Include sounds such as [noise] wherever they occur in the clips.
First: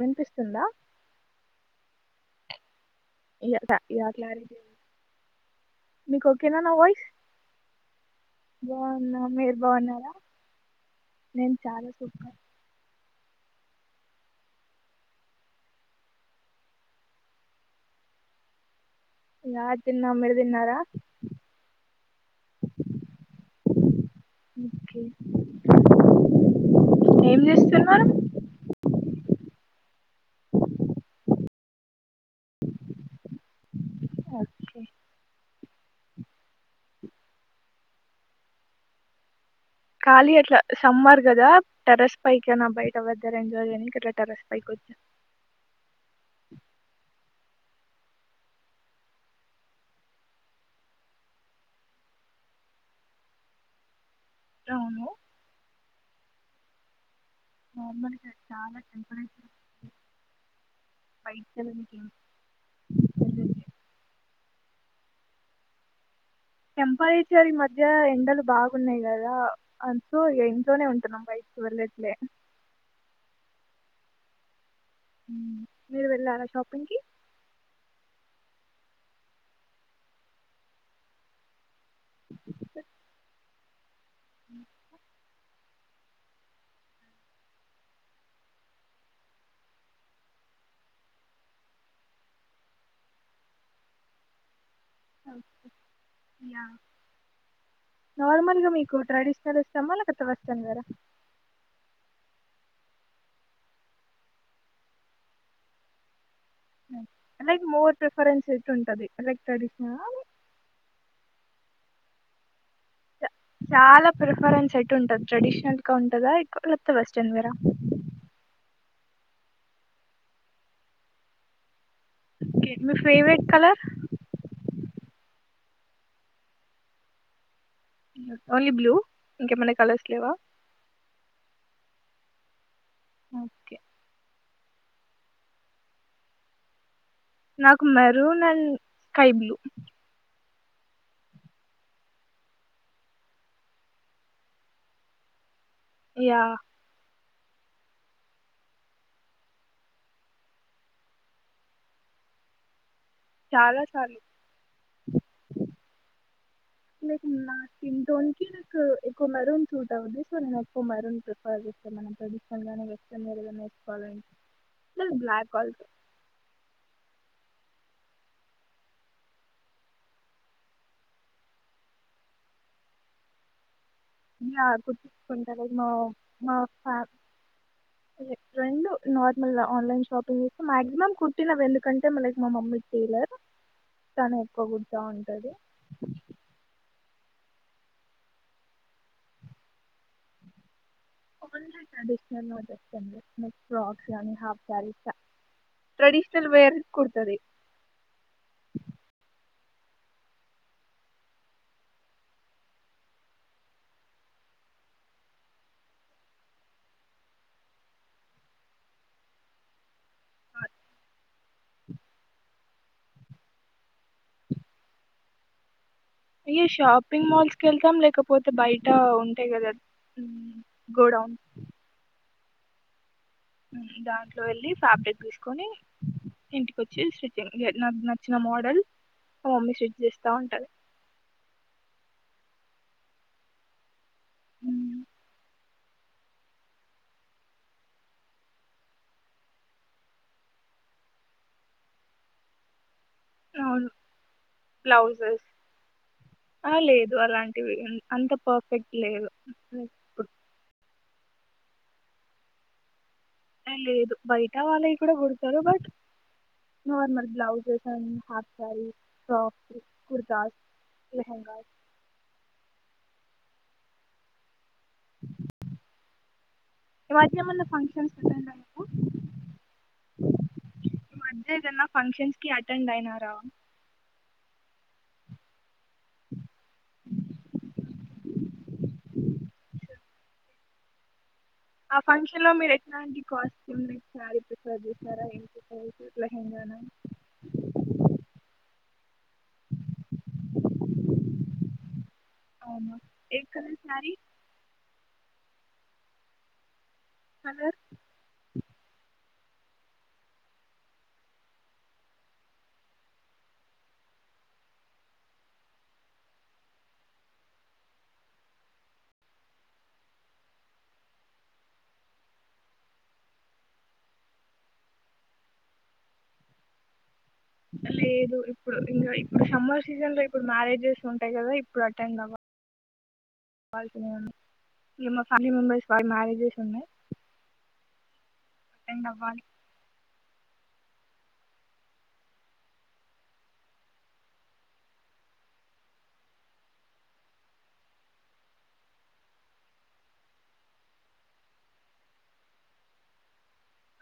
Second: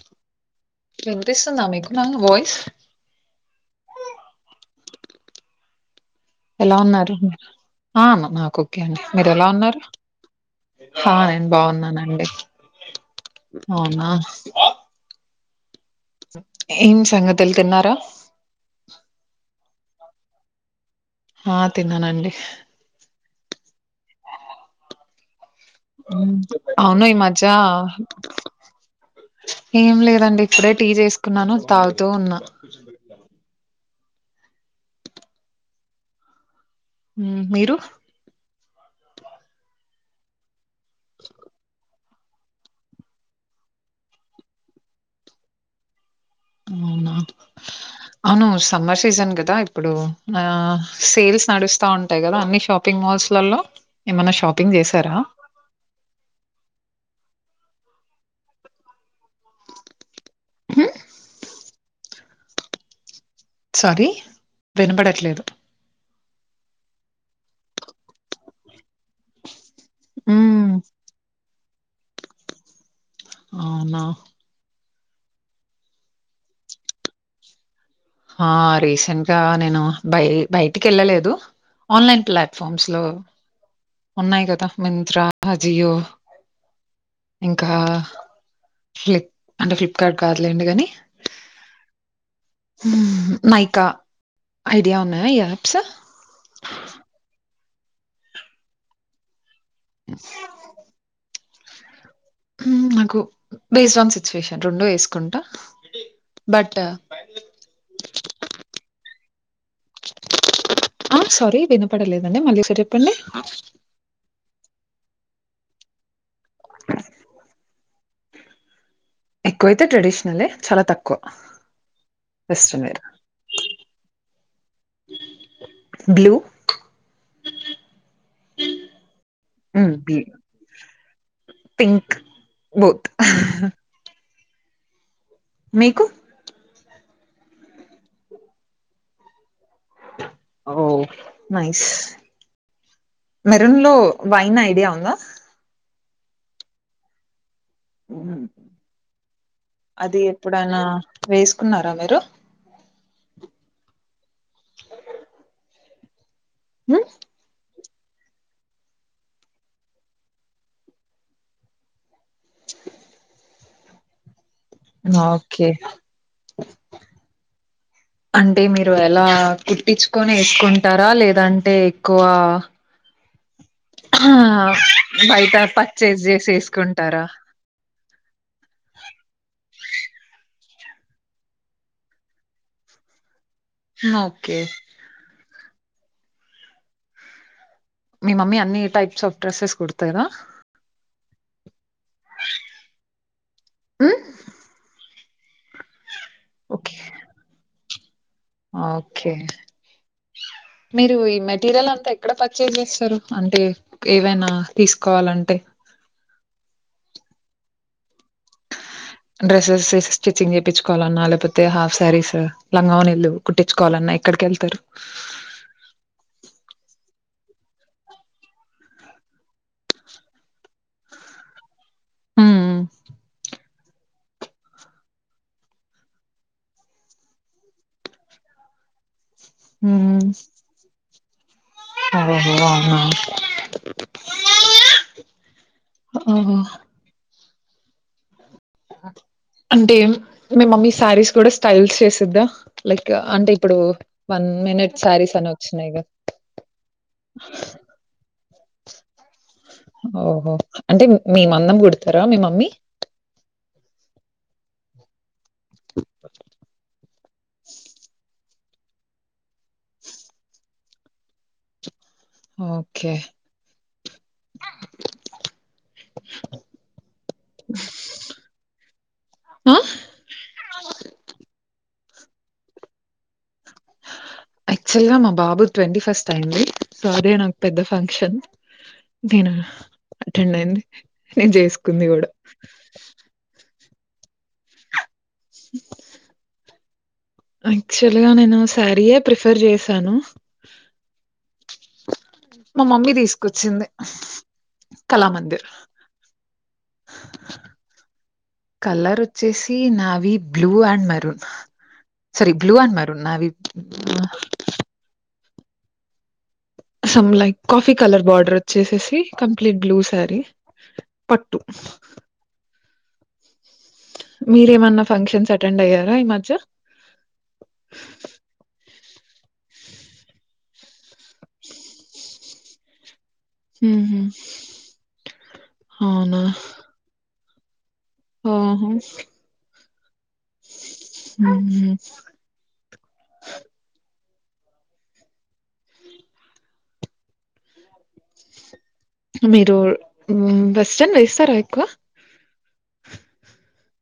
వినిపిస్తుందా నన్ను వాయిస్ ఇగ స ఇగ క్లారిటీ మీకు ఓకేనా నా ఎలా వాయిస్ ఉన్నారు అ నాకు ఓకే అండి బాగున్నా మీరు ఎలా ఉన్నారు బాగున్నారా ఆ నేను చాలా బాగున్నానండి సూపర్ అవునా ఏం సంగతులు తిన్నారా రా తిన్నాం మీరు తిన్నారా ఆ తిన్నానండి ఓకే అవును ఏం ఈమధ్య చేస్తున్నారు ఏం లేదు కదండి ఇప్పుడే టీ చేసుకున్నాను తాగుతూ ఉన్నా ఓకే మీరు ఖాళీ అట్లా సమ్మర్ కదా టెర్రస్ పైకా నా బయట వద్దరెంజ నీ ఇట్లా టెరస్ పైకి వచ్చ అవును సమ్మర్ సీజన్ కదా ఇప్పుడు సేల్స్ నడుస్తా ఉంటాయి కదా అన్ని షాపింగ్ మాల్స్లలో ఏమన్నా షాపింగ్ అవును చేశారా నార్మల్గా చాలా టెంపరేచర్ పైదనికి ఏ సారీ వినపడట్లేదు టెంపరేచర్ ఈ మధ్య ఎండలు బాగున్నాయి కదా అంతూ ఉమ్ ఇంట్లోనే ఉంటున్న బయట వెలట్లే అవునా మీరు వెళ్ళారా షాపింగ్ కి ఆ రీసెంట్గా నేను బై బయటికి ఏళ్ళలేదు ఆన్లైన్ ప్లాట్ఫామ్స్ లో ఉన్నాయి కదా మింత్రా జియో ఇంకా ఫ్లిప్ అంటే ఫ్లిప్కార్ట్ కాదులేండి కానీ నైకా ఐడియా ఉన్నాయా ఈ యాప్స్ యా నార్మల్ గా మీకు ట్రెడిషనల్ ఇస్ ష్టమా లేకపోతే వెస్ట్రన్ వేరా. ఉ నాకు బేస్డ్ ఆన్ సుచువేషన్ రెండడు వేసుకుంటా. లైక్ మోర్ ప్రిఫరెన్స్ ఎట్ ఉంటది లైక్ ట్రెడిషనల లేక్ అంట మళ్లీ సెట్ అప్ చాలా ప్రిఫరెన్స్ ట్ ఉంటది ట్రెడిషనల్ గా ఉంటద [unintelligible] వెస్ట్రన్ వేర్ ఆ ఎక్కువైతే ట్రెడిషనలే చాలా తక్కువ కేట్ వెస్టర్న్ మీ wear. Favourite colour. Blue only blue ఇంకేమన్న హ్మ్. కలర్స్ బి లేవా పింక్ బోత్ ఓకే మీకు నాకు maroon and sky blue oh nice maroon లో వైన్ ఐడియా ఉందా యా అది ఎప్పుడనా వేసుకున్నారా మీరు చాలా సార్లు [inaudible] [inaudible] స్కింటోన్కి నాకు ఎక్కువ మెరూన్ సూట్ అవదు సో నేను ఎక్కువ మెరూన్ ప్రిఫర్ చేస్తాను ఏమన్నా ట్రెడిషనల్ కానీ వెస్ట్రన్వేర్ కానీ వేసుకోవాలనీ ఓకే అంటే మీరు ఎలా కుట్టించుకొని ఏసుకుంటరా లేదంటే ఎక్కువ ఆ యా కుట్టించుకుంటా బయట లైక్ మా పర్చేస్ చేసి మా ఫ్యా ఏసుకుంటారా. రెండు నార్మల్ ఆన్లైన్ షాపింగ్ చేస్తే మాక్సిమం కుట్టినవి ఎందుకంటే మ లైక్ మామమ్మీ టేలర్. తను ఓకే ఎక్కువ కుడుతా ఉంటది [inaudible] మీ మమ్మీ అన్ని టైప్స్ ఆఫ్ డ్రెస్సెస్ కుడతారా ఆన్లైన్ ట్రెడిషనల్లో నో డ్రెస్ అండి లైక్ ఫ్రాక్స్ కానీ half saris. Traditional wear okay కుడుతది ఓకే మీరు ఈ మెటీరియల్ అంతా ఎక్కడ పర్చేస్ చేస్తారు అంటే ఏవైనా తీసుకోవాలంటే డ్రెస్సెస్ స్టిచ్చింగ్ చేపిచ్చుకోవాలన్న లేకపోతే హాఫ్ శారీస్ లంగాఓనిలు కుట్టించుకోవాలన్న ఎక్కడికి వెళ్తారు ఇగ షాపింగ్ మాల్స్ కి వెళ్తాం లేకపోతే బయట ఉంటాయి కదా మ్మ్ గోడౌన్ మ్మ్ దాంట్లో వెళ్ళి ఫాబ్రిక్ తీసుకొని ఇంటికి ఒచ్చేసి నాకు నచ్చిన మోడల్ మా మమ్మీ స్టిచ్ చేస్తా ఉంటది అరే బో అమ్మా మ్మ్ ఓహో అంటే మీ మమ్మీ సారీస్ కూడా స్టైల్స్ చేసిద్దా లైక్ అంటే ఇప్పుడు అవును వన్ మినిట్ సారీస్ బ్లౌజెస్ అని ఒచ్చినయి కదా పెట్లేదు ఓహో అంటే మిమందం కుడుతరా మీ మమ్మీ ఎ లేదు బయట వాళ్ళయి కూడా కుడుతరు but normal blouses and half saris frocks kurtas lehengas okay మ్మ్ ఈ మధ్య ఏమన్నా ఫంక్షన్స్ అటెండ్ ఆ అయ్యావా ఫంక్షన్స్కి అటెండ్ అయినార అక్చల్లగా మా బాబు ట్వంటీ ఫస్ట్ అయింది సో అదే నాకు పెద్ద ఫంక్షన్ నేను అటెండ్ అయింది నేను ఆ చేసుకుంది కూడా ఫంక్షన్ లో మీరు ఎట్లాంటి కాల్ ఎట్లుంది ఏ చారి పసది యాక్చువల్ గా నేను శారీయే ప్రిఫర్ చేశాను మా అవునా మమ్మీ ఏ కలర్ తీసుకొచ్చింది శారీ కళామందిర్ అదర్ కలర్ వచ్చేసి నావి blue and maroon sari blue and maroon నావి some like coffee colour border వచ్చేసేసి కంప్లీట్ బ్లూ శారీ పట్టు మీరేమన్నా ఫంక్షన్స్ అటెండ్ అయ్యారా ఈ మధ్య అలా లేదు ఇప్పుడు ఇంగ సమ్మర్ సీజన్ లో ఇప్పుడు మ్యారేజ్ ఉంటాయి కద ఇప్పుడు అటెండ్ అవ్వ మ్మ్హ్. వాళ్ళనేన్నా ఇంక మా ఫ్యామిలీ మెంబెర్స్ వాళ్ళు మ్యారేజెస్ ఉన్నాయి ఆహ అటెండ్ అవ్వాలి అ మీరు వెస్ట్రన్ వేస్తారా ఎక్కువ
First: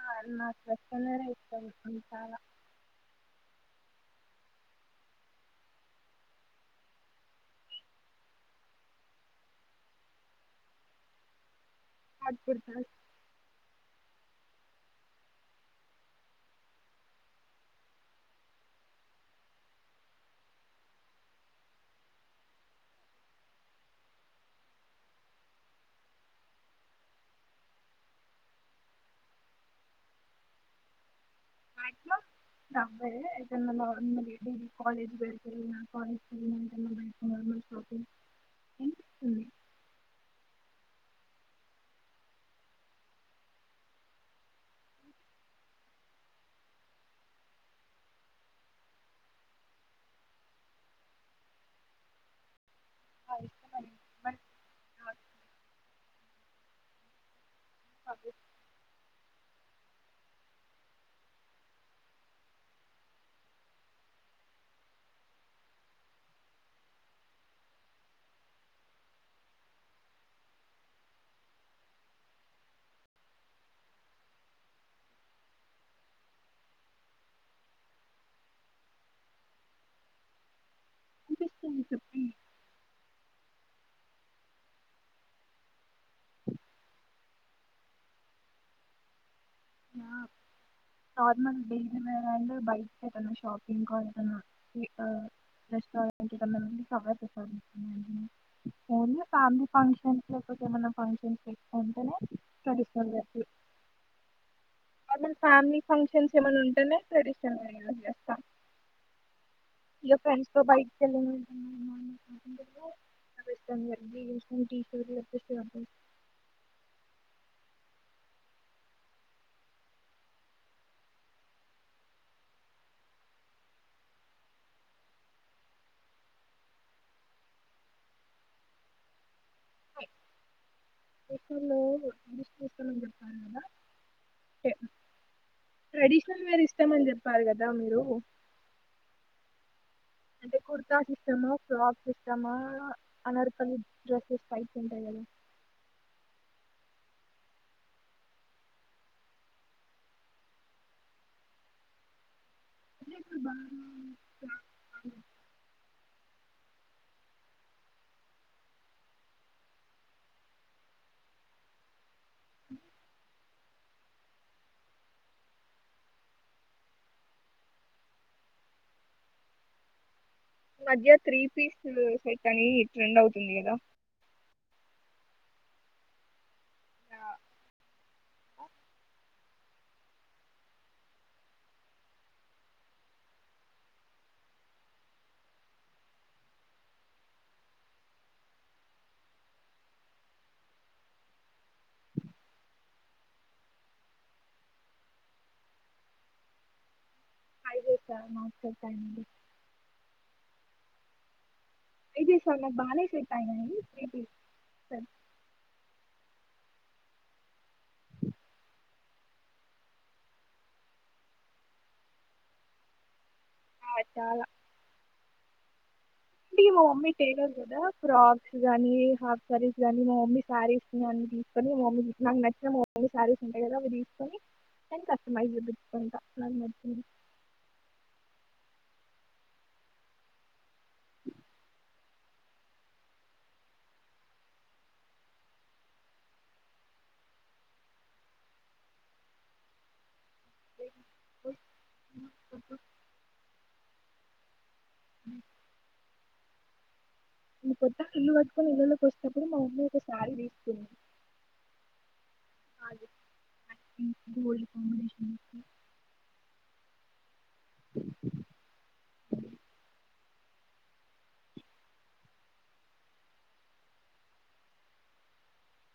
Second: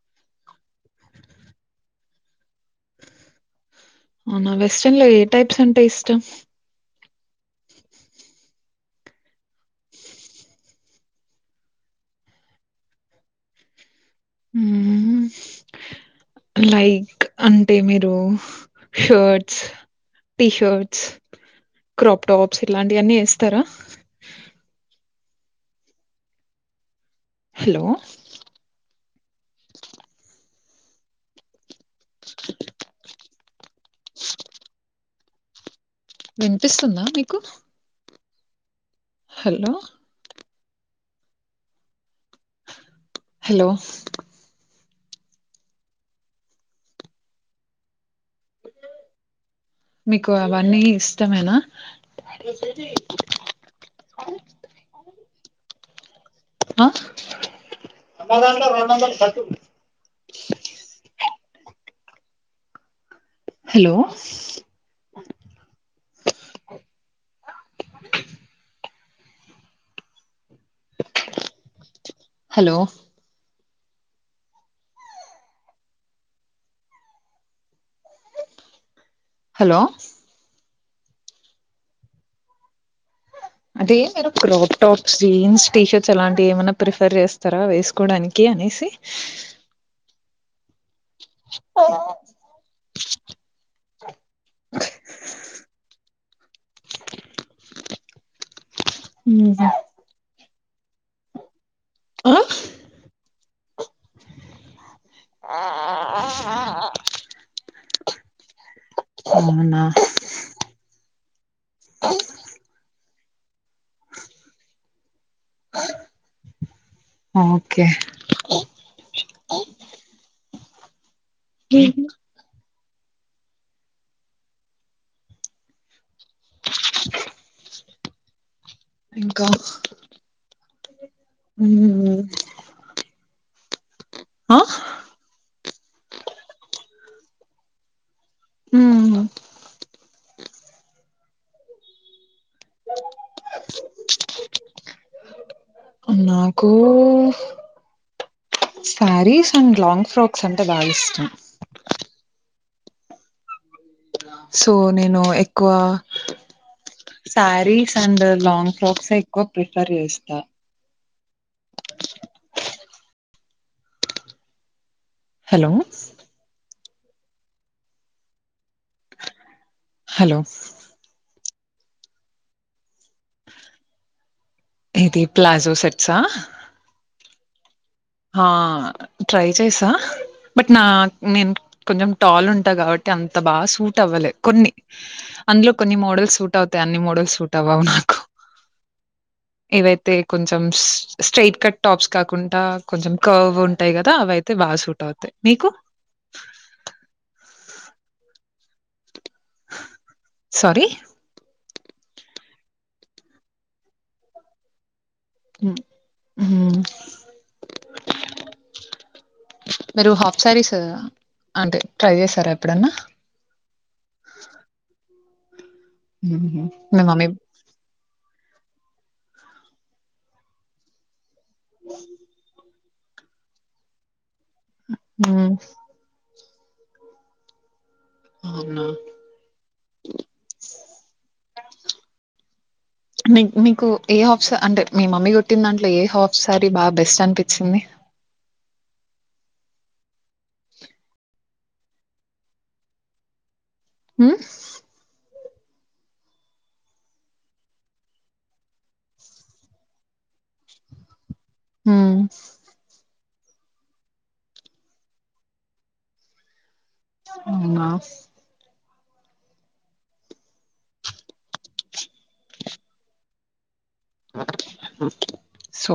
ఆ నాకున్నరయితు చాల అవునా వెస్ట్రన్ లో ఏ టైప్స్ అంతే ఇష్టం పాట్కుడుత లైక్ అంటే మీరు షర్ట్స్, టీషర్ట్స్, క్రాప్ టాప్స్ ఇలాంటి అన్నీ వేస్తారా హలో ఆ ఇగ రాబ్బే అద డి కాలేజ్ బగున్న వినిపిస్తుందా మీకు అనిపిస్తుంది హలో హలో మీకు అవన్నీ ఇష్టమేనా ఇష్టం బట్ ఆ అ రోడ్ నంబర్ స స్ హలో హలో హలో అనిపిస్తుంది చెప్పండి అంటే మీరు క్రాప్ టాప్స్, జీన్స్, టీషర్ట్స్ అలాంటివి ఏమైనా ప్రిఫర్ చేస్తారా వేసుకోవడానికి అనేసి ఆార్మ బే అ బై షాపింగ్ కాల్ కన్నా ఈ ఆ రెస్టారెంట్ కన్నా సహా ఓన్లీ ఫ్యామిలీ ఫంక్షన్స్ కి ఒక ఏమన్నా ఫంక్షన్స్ కి ఐతే అంటనే పరిసంద ఉ ప మ ఫంలీ ఫంక్షన్స్ ఏమన్నా ఆ ఉంటేనే ట్రెడిషన్ చెస్తా అవునా ఇగ ఫ్రెండ్స్తో బై కెళ్ళి వెస్ట్రన్ వేర్ టీ ఓకే ఆ హ ఇంకా మ్మ్. ఆ ట్రే ట్రెడిషనల్ వేర్ ఇష్టమని చెప్పారు కదా మీరు మ్మ్. అంటే కుర్తాస్ ఇష్టమా ఫ్రాక్స్ ఇష్టమా అనార్కలి డ్రెస్సెస్ టైప్ ఉంటాయి కదా నాకు శారీస్ అండ్ లాంగ్ ఫ్రాక్స్ అంటే బాగా ఇష్టం నికు బాగావుతు సో నేను ఎక్కువ సారీస్ అండ్ లాంగ్ ఫ్రాక్స్ ఎక్కువ ప్రిఫర్ చేస్తా అ హలో హలో ఈ మధ్య త్రీ పీస్లు సెట్ అని ట్రేన్డ్ అవుతుంది కదా ఏది ప్లాజో సెట్సా హా ట్రై చేసా బట్ నా నేను కొంచెం టాల్ ఉంటా కాబట్టి అంత బాగా సూట్ అవ్వలే కొన్ని అందులో కొన్ని మోడల్స్ సూట్ అవుతాయి అన్ని మోడల్స్ సూట్ అవ్వవు నాకు ఏవైతే కొంచెం స్ స్ట్రైట్ కట్ టాప్స్ కాకుంట కొంచెం కవ్ ఉంటాయి కదా అవయితే సూట్ అవుతాయి నీకు చెప్పండి సారీ ఇది స మ బానే సెట్ ఐందండి త్రీ పీస్ సెట్ ఉ ఊమ్ మీరు హాఫ్ సారీస్ అంటే ట్రై చేసారా ఎప్పుడన్నా ఆ చాలా ఉహు అంటే మా మీ మమ్మీ టైలర్ కదా ఫ్రాక్స్ గానీ హాఫ సారీస్ కాగానీ మా మమ్మీ సారీస్ [inaudible] నీ కానీ మా మమ్మీ నాకు నచ్చిన మ కొన్ని సారీసుంటాయి కదా అవి తీసుకొని ఎంతస్తు హ్మ్. మైజూ బట్ అంత [inaudible] [unintelligible] అవునా [unintelligible] మీ మీకు ఏ హాఫ్స అంటే మీ మమ్మీ కుట్టిన దాంట్లో ఏ హాఫ్సారీ బాగా బెస్ట్ అనిపిచింది [unintelligible] [unintelligible] ఉ [unintelligible] మీము కొత్తగా ఇల్లు కట్టుకొని ఇలల్లోకి ఒచ్చేటపుడు మా మమ్మీ ఒక శారీ తీసుకుంది ఊ ఉ గోల్డ్ కాంబినేషన్ ఉంటది అవునా [unintelligible] సో